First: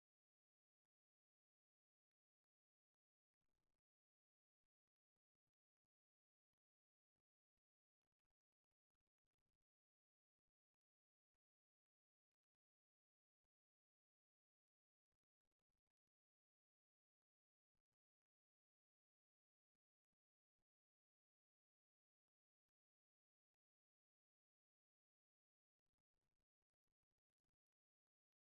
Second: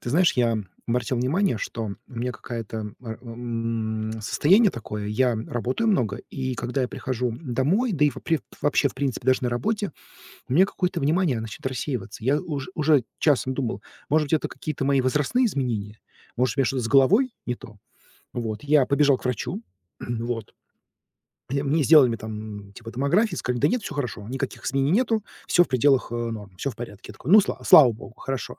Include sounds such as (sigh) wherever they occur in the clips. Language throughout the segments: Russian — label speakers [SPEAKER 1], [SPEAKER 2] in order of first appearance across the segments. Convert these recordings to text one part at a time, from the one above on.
[SPEAKER 1] Ты знаешь, я обратил внимание, что у меня какая-то состояние такое. Я работаю много, и когда я прихожу домой, да и во пре вообще, в принципе, даже на работе, у меня какое-то внимание начинает рассеиваться. Я уж уже часом думал, может быть, это какие-то мои возрастные изменения, может, у меня что-то с головой не то. Вот, я побежал к врачу, (clears throat) вот, и мне сделали там типа томографии, сказали: "Да нет, все хорошо, никаких изменений нету, все в пределах, норм, все в порядке". Я такой: "Ну, слава богу, хорошо".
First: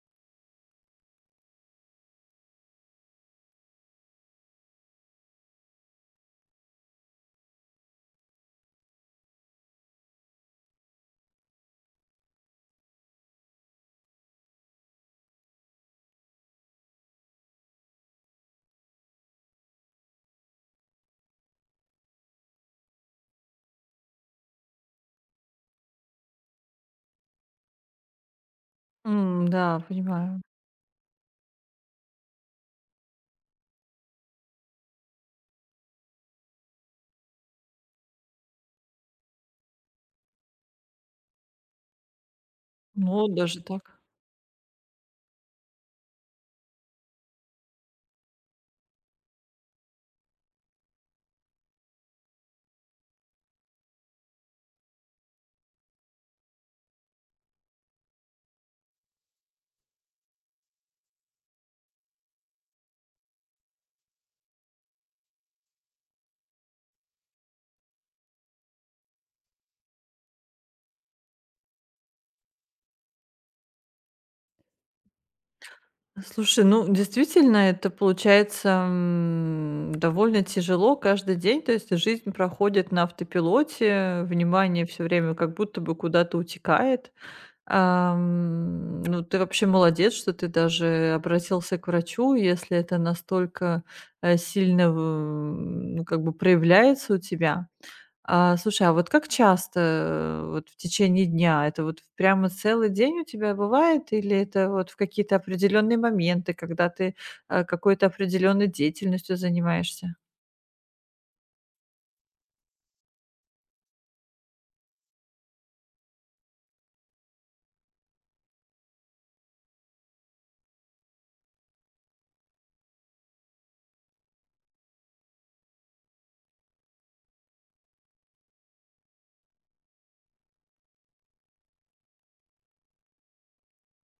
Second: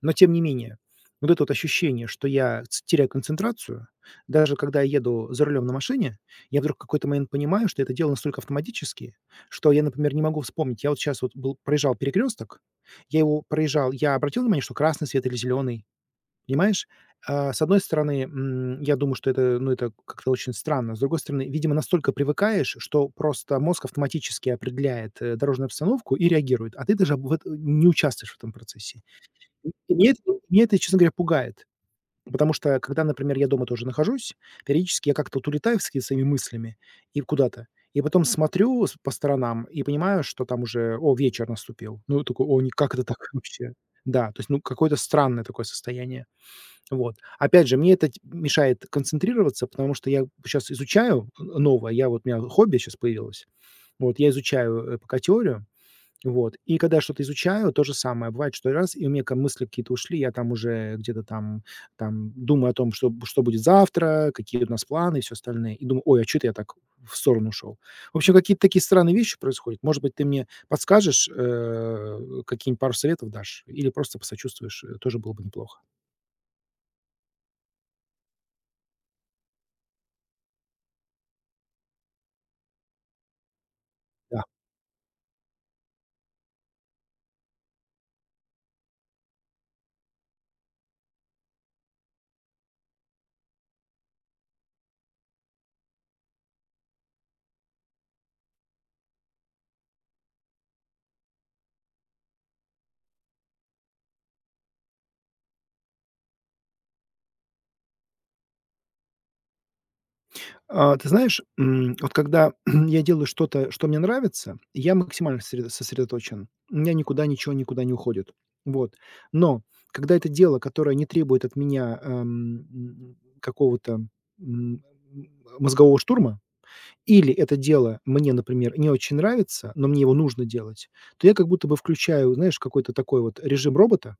[SPEAKER 1] Но тем не менее, вот это вот ощущение, что я ц теряю концентрацию, даже когда я еду за рулем на машине, я вдруг в какой-то момент понимаю, что это делаю настолько автоматически, что я, например, не могу вспомнить. Я вот сейчас вот был проезжал перекресток, я его проезжал, я обратил внимание, что красный свет или зеленый, понимаешь? А, с одной стороны, я думаю, что это, ну, это как-то очень странно. С другой стороны, видимо, настолько привыкаешь, что просто мозг автоматически определяет, дорожную обстановку и реагирует, а ты даже в эт не участвуешь в этом процессе
[SPEAKER 2] Да,
[SPEAKER 1] и мне это
[SPEAKER 2] понимаю.
[SPEAKER 1] меня это, честно говоря, пугает. Потому что, когда, например, я дома тоже нахожусь, периодически я как-то вот улетаю вслед своими мыслями и куда-то. И потом смотрю с по сторонам и понимаю, что там уже, о, вечер наступил. Ну, такой: "О, не как это так
[SPEAKER 2] Ну,
[SPEAKER 1] (laughs)
[SPEAKER 2] даже
[SPEAKER 1] вообще?"
[SPEAKER 2] так.
[SPEAKER 1] Да, то есть, ну, какое-то странное такое состояние. Вот. Опять же, мне это ть мешает концентрироваться, потому что я сейчас изучаю н новое. Я вот У меня хобби сейчас появилось. Вот я изучаю, пока теорию. Вот. И когда я что-то изучаю, то же самое. Бывает, что раз, и у меня ка мысли какие-то ушли, я там уже где-то там думаю о том, что будет завтра, какие у нас планы и всё остальное. И думаю: "Ой, а что-то я так в сторону ушел". В общем, какие-то такие странные вещи происходят. Может быть, ты мне подскажешь, какие-нибудь пару советов дашь или просто посочувствуешь, тоже было бы неплохо.
[SPEAKER 2] Слушай, ну, действительно, это получается, довольно тяжело каждый день. То есть жизнь проходит на автопилоте,
[SPEAKER 1] Да.
[SPEAKER 2] внимание все время как будто бы куда-то утекает. Ну, ты вообще молодец, что ты даже обратился к врачу, если это настолько, э, сильно в ну, как бы проявляется у тебя. А, слушай, а вот как часто, вот в течение дня? Это вот прямо целый день у тебя бывает или это вот в какие-то определенные моменты, когда ты, какой-то определенной деятельностью занимаешься?
[SPEAKER 1] А, ты знаешь, вот когда (clears throat) я делаю что-то, что мне нравится, я максимально сосредоточен. У меня никуда ничего никуда не уходит. Вот. Но когда это дело, которое не требует от меня какого-то м, мозгового штурма, или это дело мне, например, не очень нравится, но мне его нужно делать, то я как будто бы включаю, знаешь, какой-то такой вот режим робота,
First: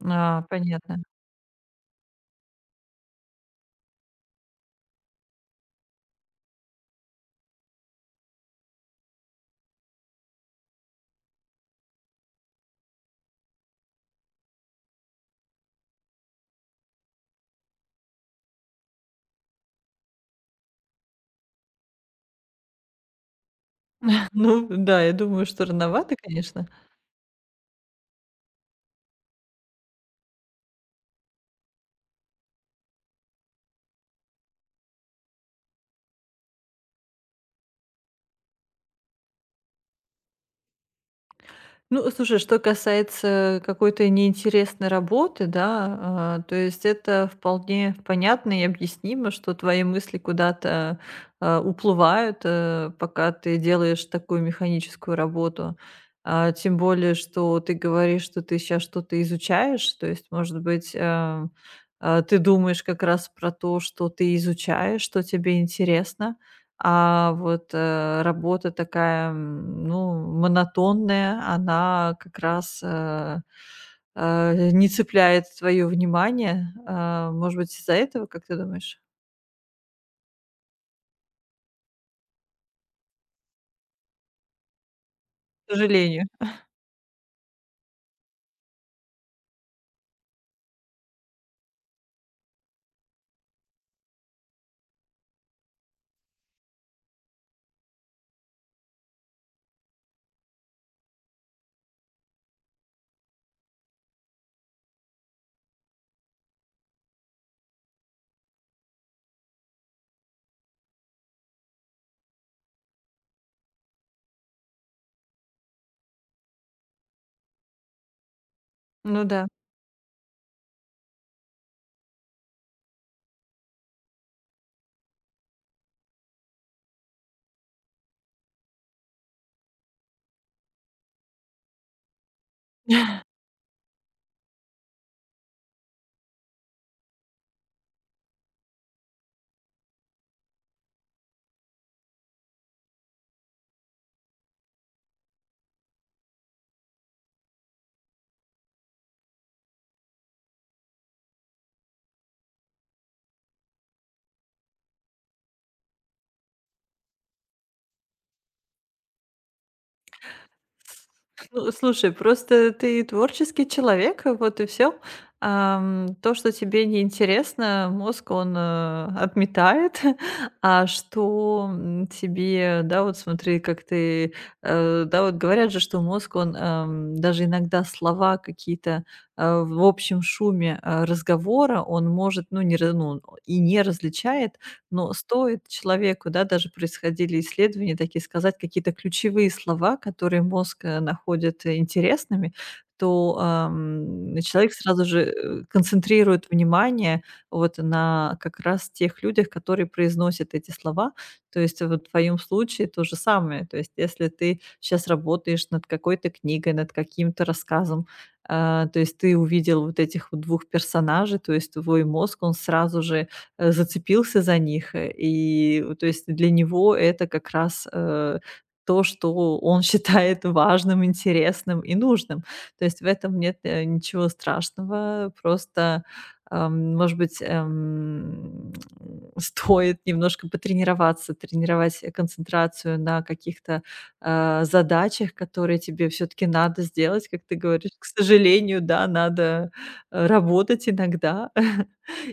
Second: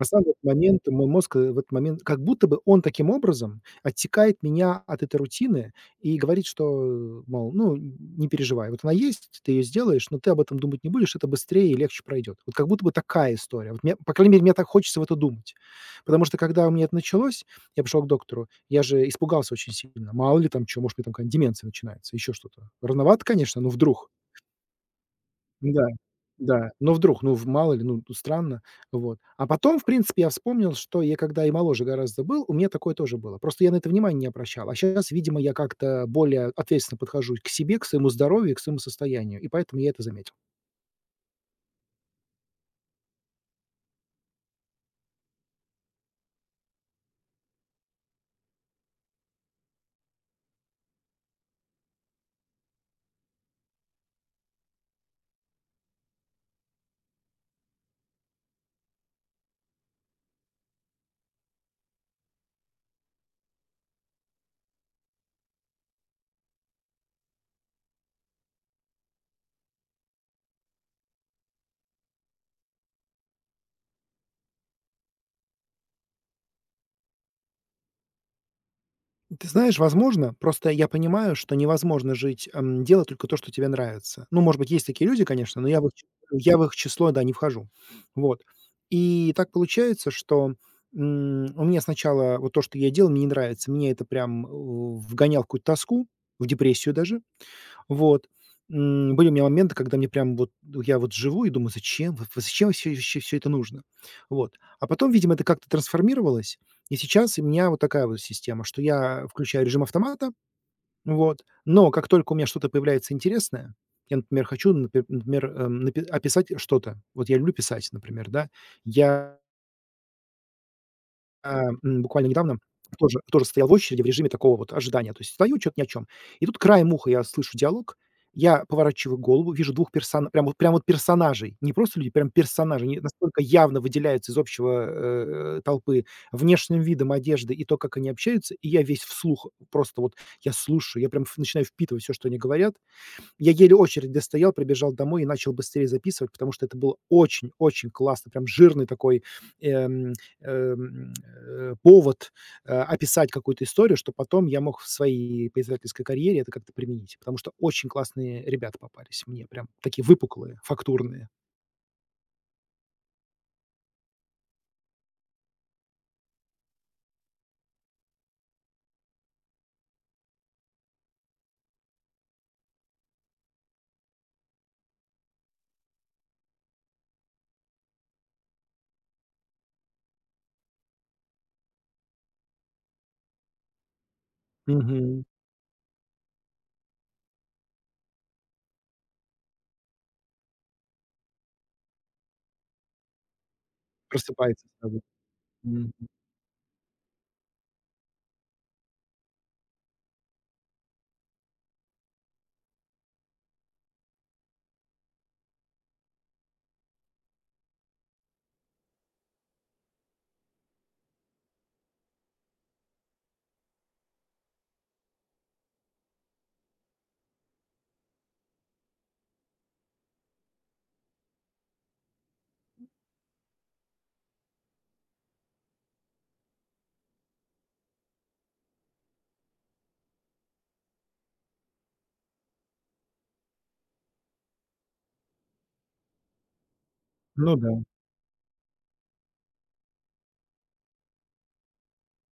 [SPEAKER 1] на самом деле,
[SPEAKER 2] А,
[SPEAKER 1] в момент
[SPEAKER 2] понятно.
[SPEAKER 1] мой мозг, в этот момент, как будто бы он таким образом оттекает меня от этой рутины и говорит, что, мол, ну, не переживай, вот она есть, ты ее сделаешь, но ты об этом думать не будешь, это быстрее и легче пройдет. Вот как будто бы такая история. Вот мне, по крайней мере, мне так хочется в это думать. Потому что, когда у меня это началось, я пошел к доктору, я же испугался очень сильно. Мало ли там что, может, у меня там какая-нибудь деменция начинается, еще что-то. Рановато, конечно, но вдруг.
[SPEAKER 2] (laughs) Ну да, я думаю, что
[SPEAKER 1] Да,
[SPEAKER 2] рановато, конечно.
[SPEAKER 1] да. Но вдруг, ну, в мало ли, ну, странно. Вот. А потом, в принципе, я вспомнил, что я когда и моложе гораздо был, у меня такое тоже было. Просто я на это внимание не обращал. А сейчас, видимо, я как-то более ответственно подхожу к себе, к своему здоровью и к своему состоянию. И поэтому я это заметил.
[SPEAKER 2] Ну, слушай, что касается какой-то неинтересной работы, да, то есть это вполне понятно и объяснимо, что твои мысли куда-то уплывают, пока ты делаешь такую механическую работу. Тем более, что ты говоришь, что ты сейчас что-то изучаешь, то есть, может быть, ты думаешь как раз про то, что ты изучаешь, что тебе интересно, а вот, работа такая, ну, монотонная, она как раз, не цепляет твое внимание. А, может быть, из-за этого, как ты думаешь?
[SPEAKER 1] Ты знаешь, возможно. Просто я понимаю, что невозможно жить, делая только то, что тебе нравится. Ну, может быть, есть такие люди, конечно, но
[SPEAKER 2] К сожалению.
[SPEAKER 1] я в их число, да, не вхожу. Вот. И так получается, что у меня сначала вот то, что я делал, мне не нравится. Мне это прям вгонял в какую-то тоску, в депрессию даже. Вот. Были у меня моменты, когда мне прям вот ну, я вот живу и думаю: "Зачем? Вот зачем всё вообще всё это нужно?" Вот. А потом, видимо, это как-то трансформировалось, и сейчас у меня вот такая вот система, что я включаю режим автомата, вот, но как только у меня что-то появляется интересное, я, например, хочу, напе например, напи описать что-то. Вот я люблю писать, например, да.
[SPEAKER 2] Ну
[SPEAKER 1] Я
[SPEAKER 2] да.
[SPEAKER 1] буквально недавно тоже стоял в очереди в режиме такого вот ожидания. То есть стою, чё-то ни о чём. И тут краем уха я слышу диалог. Я поворачиваю голову, вижу двух персона прям вот персонажей. Не просто люди, прям персонажи. Они настолько явно выделяются из общего, толпы внешним видом, одежды и то, как они общаются. И я весь вслух просто вот я слушаю, я прям ф начинаю впитывать всё, что они говорят. Я еле очередь достоял, прибежал домой и начал быстрее записывать, потому что это было очень-очень классно, прям жирный такой, эм, эм, повод, описать какую-то историю, что потом я мог в своей поиздательской карьере это как-то применить, потому что очень классные ребята попались мне, прям такие выпуклые, фактурные.
[SPEAKER 2] Ну, слушай, просто ты творческий человек, вот и все. То, что тебе неинтересно, мозг, он, отметает, (laughs) а что, тебе, да, вот смотри, как ты, да, вот говорят же, что мозг, он, даже иногда слова какие-то, в общем шуме, разговора он может, ну, не раз, ну, и не различает, но
[SPEAKER 1] Мгм.
[SPEAKER 2] стоит человеку, да, даже происходили исследования такие, сказать какие-то ключевые слова, которые мозг, находит, интересными, то,
[SPEAKER 1] Просыпается
[SPEAKER 2] человек
[SPEAKER 1] сразу.
[SPEAKER 2] сразу же,
[SPEAKER 1] Мгм.
[SPEAKER 2] концентрирует внимание вот на как раз тех людях, которые произносят эти слова. То есть вот в твоем случае то же самое. То есть если ты сейчас работаешь над какой-то книгой, над каким-то рассказом, то есть ты увидел вот этих вот 2 персонажей, то есть твой мозг, он сразу же, зацепился за них. И то есть для него это как раз, то, что он (laughs) считает важным, интересным и нужным. То есть в этом нет, ничего страшного. Просто, может быть, (laughs) (tsk) стоит немножко потренироваться, тренировать, концентрацию на каких-то, задачах, которые тебе все таки надо сделать. Как
[SPEAKER 1] Ну
[SPEAKER 2] ты
[SPEAKER 1] да.
[SPEAKER 2] говоришь, к сожалению, да, надо, работать иногда. (laughs)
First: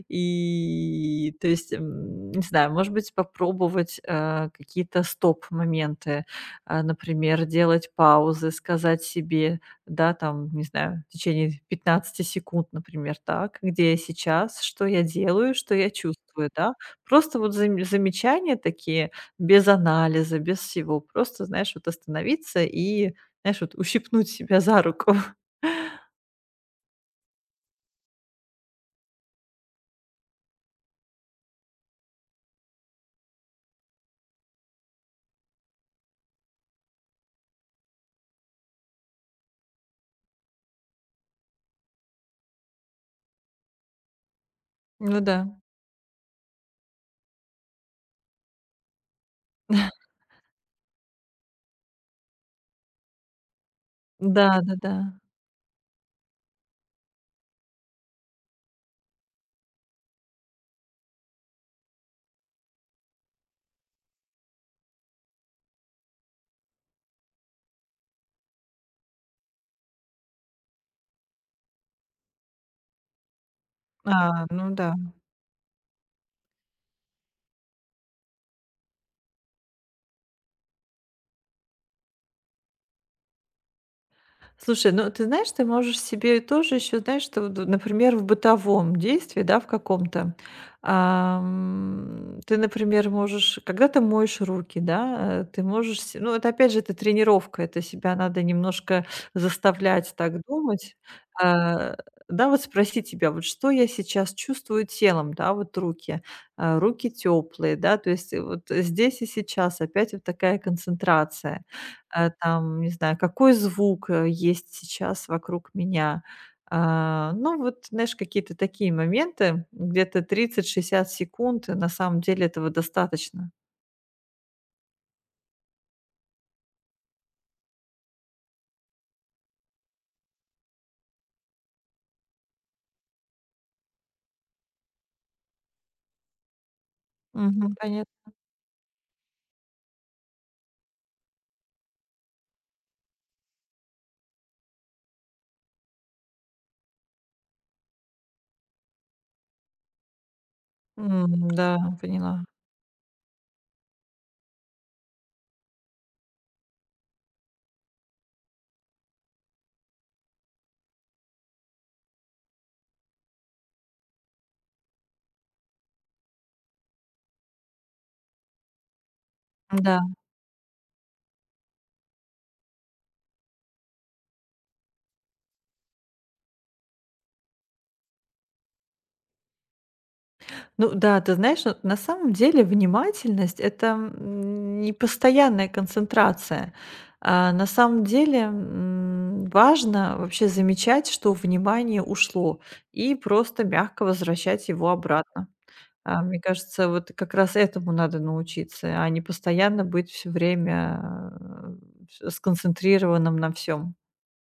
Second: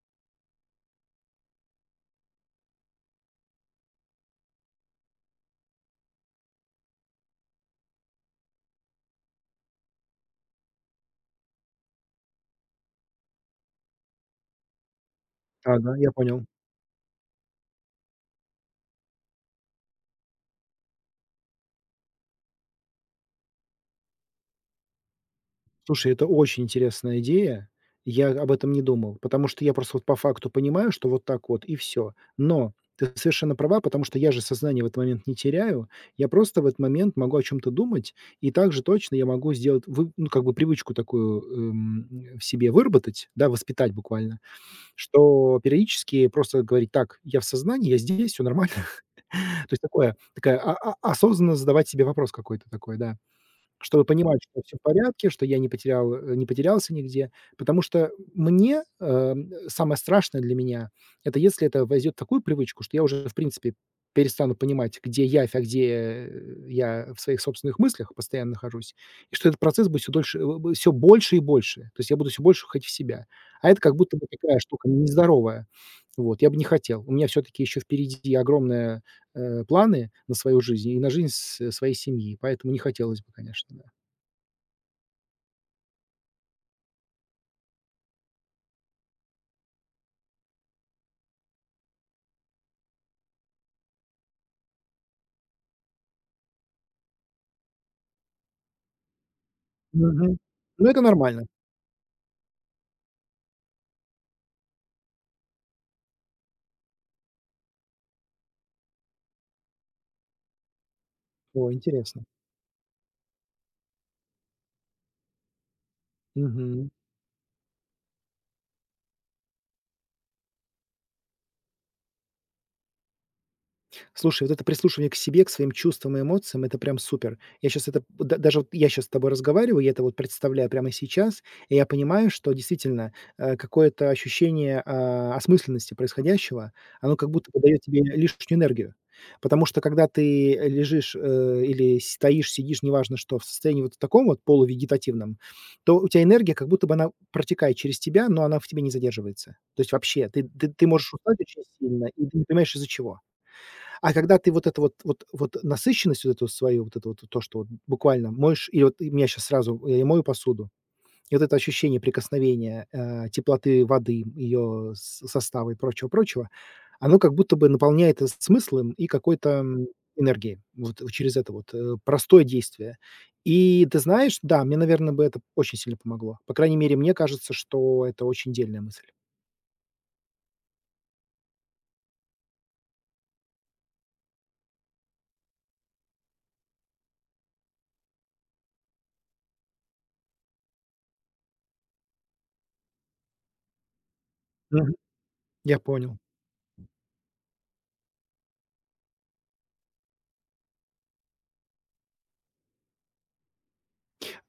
[SPEAKER 2] И, то есть, не знаю, может быть, попробовать, какие-то стоп-моменты, например, делать паузы, сказать себе, да, там, не знаю, в течение 15 секунд, например, так, где я сейчас, что я делаю, что я
[SPEAKER 1] Да-да, я понял.
[SPEAKER 2] чувствую, да. Просто вот замечания такие, без анализа, без всего. Просто, знаешь, вот остановиться и, знаешь, вот ущипнуть себя за руку. (laughs)
[SPEAKER 1] Слушай, это очень интересная идея. Я об этом не думал, потому что я просто вот по факту понимаю, что вот так вот и все. Но ты совершенно права, потому что я же сознание в этот момент не теряю. Я просто в этот момент могу о чем то думать, и также точно я могу сделать вы ну, как бы привычку такую, в себе выработать, да, воспитать буквально,
[SPEAKER 2] Ну да.
[SPEAKER 1] что периодически просто говорить: "Так, я в сознании, я здесь, все нормально". (laughs) То есть такое такая а осознанно задавать себе вопрос какой-то такой, да. Чтобы понимать, что все в
[SPEAKER 2] Да-да-да.
[SPEAKER 1] порядке, что я не потерял, не потерялся нигде. Потому что мне, самое страшное для меня — это если это войдет в такую привычку, что я уже, в принципе, перестану понимать, где я, а где, я в своих собственных мыслях постоянно нахожусь, и что этот процесс будет все дольше, больше и больше. То есть я буду все больше уходить в себя. А это как будто бы
[SPEAKER 2] А,
[SPEAKER 1] такая
[SPEAKER 2] ну
[SPEAKER 1] штука
[SPEAKER 2] да.
[SPEAKER 1] нездоровая. Вот, я бы не хотел. У меня все таки еще впереди огромная планы на свою жизнь и на жизнь с своей семьи, поэтому не хотелось бы, конечно, да.
[SPEAKER 2] Слушай, ну ты знаешь, ты можешь себе тоже еще, знаешь, что, вот, например, в бытовом действии, да, в каком-то, ты, например, можешь, когда ты моешь руки, да, ты можешь, се- ну это опять же, это тренировка, это себя надо немножко заставлять
[SPEAKER 1] Мгм.
[SPEAKER 2] так
[SPEAKER 1] Но
[SPEAKER 2] думать,
[SPEAKER 1] это нормально.
[SPEAKER 2] а, да, вот спросить себя, вот что я сейчас чувствую телом, да, вот руки, руки теплые, да, то есть вот здесь и сейчас опять вот такая концентрация.
[SPEAKER 1] О, интересно.
[SPEAKER 2] Там, не знаю, какой звук, есть сейчас вокруг меня.
[SPEAKER 1] Мгм.
[SPEAKER 2] А, ну, вот, знаешь, какие-то такие моменты, где-то 30–60 секунд, на самом деле этого достаточно.
[SPEAKER 1] Слушай, вот это прислушивание к себе, к своим чувствам и эмоциям — это прям супер. Я сейчас это вот да даже вот я сейчас с тобой разговариваю, я это вот представляю прямо сейчас, и я понимаю, что действительно, какое-то ощущение, осмысленности происходящего, оно как будто бы
[SPEAKER 2] Мгм,
[SPEAKER 1] дает тебе
[SPEAKER 2] понятно.
[SPEAKER 1] лишнюю энергию. Потому что когда ты лежишь, или стоишь, сидишь, неважно что, в состоянии вот таком вот полувегетативном, то у тебя энергия как будто бы она протекает через тебя, но она в тебе не задерживается. То есть вообще ты можешь устать
[SPEAKER 2] М,
[SPEAKER 1] очень
[SPEAKER 2] да,
[SPEAKER 1] сильно, и ты не
[SPEAKER 2] поняла.
[SPEAKER 1] понимаешь из-за чего. А когда ты вот это вот насыщенность вот эту вот свою, вот это вот то, что вот буквально моешь и вот и меня сейчас сразу я и мою посуду, и вот это ощущение прикосновения, теплоты воды, ее состава и прочего-прочего, оно как будто бы наполняет, смыслом и какой-то,
[SPEAKER 2] Да.
[SPEAKER 1] энергией. Вот через это вот, простое действие. И ты знаешь, да, мне, наверное бы это очень сильно помогло. По крайней мере, мне кажется, что это очень дельная мысль.
[SPEAKER 2] Ну да, ты знаешь, вот на самом деле внимательность- это, не постоянная концентрация. А, на самом деле, важно вообще замечать, что внимание ушло, и просто мягко возвращать его
[SPEAKER 1] Мгм.
[SPEAKER 2] обратно.
[SPEAKER 1] Я понял.
[SPEAKER 2] А мне кажется, вот как раз этому надо научиться, а не постоянно быть все время, э, ф сконцентрированным на всем.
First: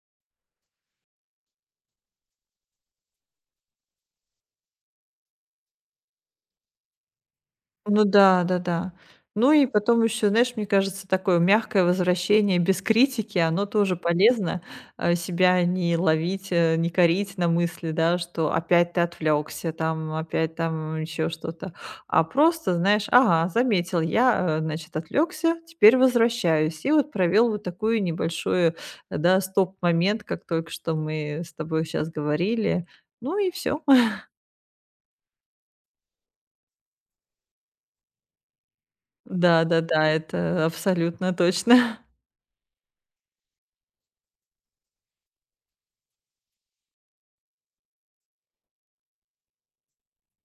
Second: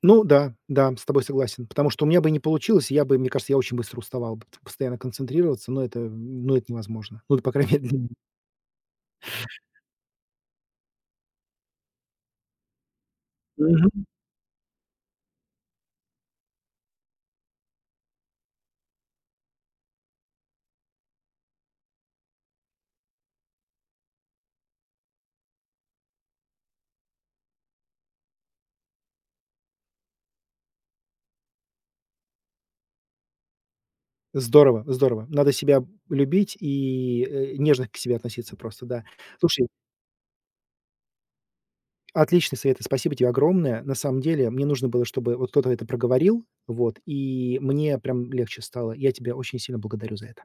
[SPEAKER 1] Ну да, да, с тобой согласен. Потому что у меня бы не получилось, и я бы, мне кажется, я очень быстро уставал бы т постоянно концентрироваться, но это, ну, это невозможно. Ну, по крайней (laughs) мере, для
[SPEAKER 2] Ну
[SPEAKER 1] меня.
[SPEAKER 2] да, да-да. Ну и потом еще, знаешь, мне кажется, такое мягкое возвращение без критики, оно тоже
[SPEAKER 1] Мгм.
[SPEAKER 2] полезно. Себя не ловить, не корить на мысли, да, что опять ты отвлекся, там, опять там еще что-то. А просто, знаешь, ага, заметил я, значит, отвлекся, теперь возвращаюсь. И вот провел вот такую небольшую, да, стоп-момент, как только что мы с тобой сейчас говорили. Ну и все. (laughs)
[SPEAKER 1] Здорово, здорово. Надо себя любить и, нежно к себе относиться просто, да. Слушай,
[SPEAKER 2] Да-да-да, это абсолютно точно.
[SPEAKER 1] отличные советы, спасибо тебе огромное. На самом деле, мне нужно было, чтобы вот кто-то это проговорил, вот, и мне прям легче стало. Я тебя очень сильно благодарю за это.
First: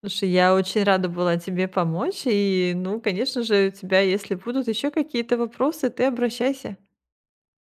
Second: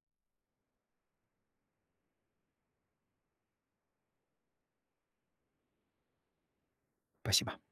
[SPEAKER 2] Слушай, я очень рада была тебе помочь. И, ну, конечно же, у тебя, если будут еще какие-то вопросы, ты обращайся.
[SPEAKER 1] Спасибо.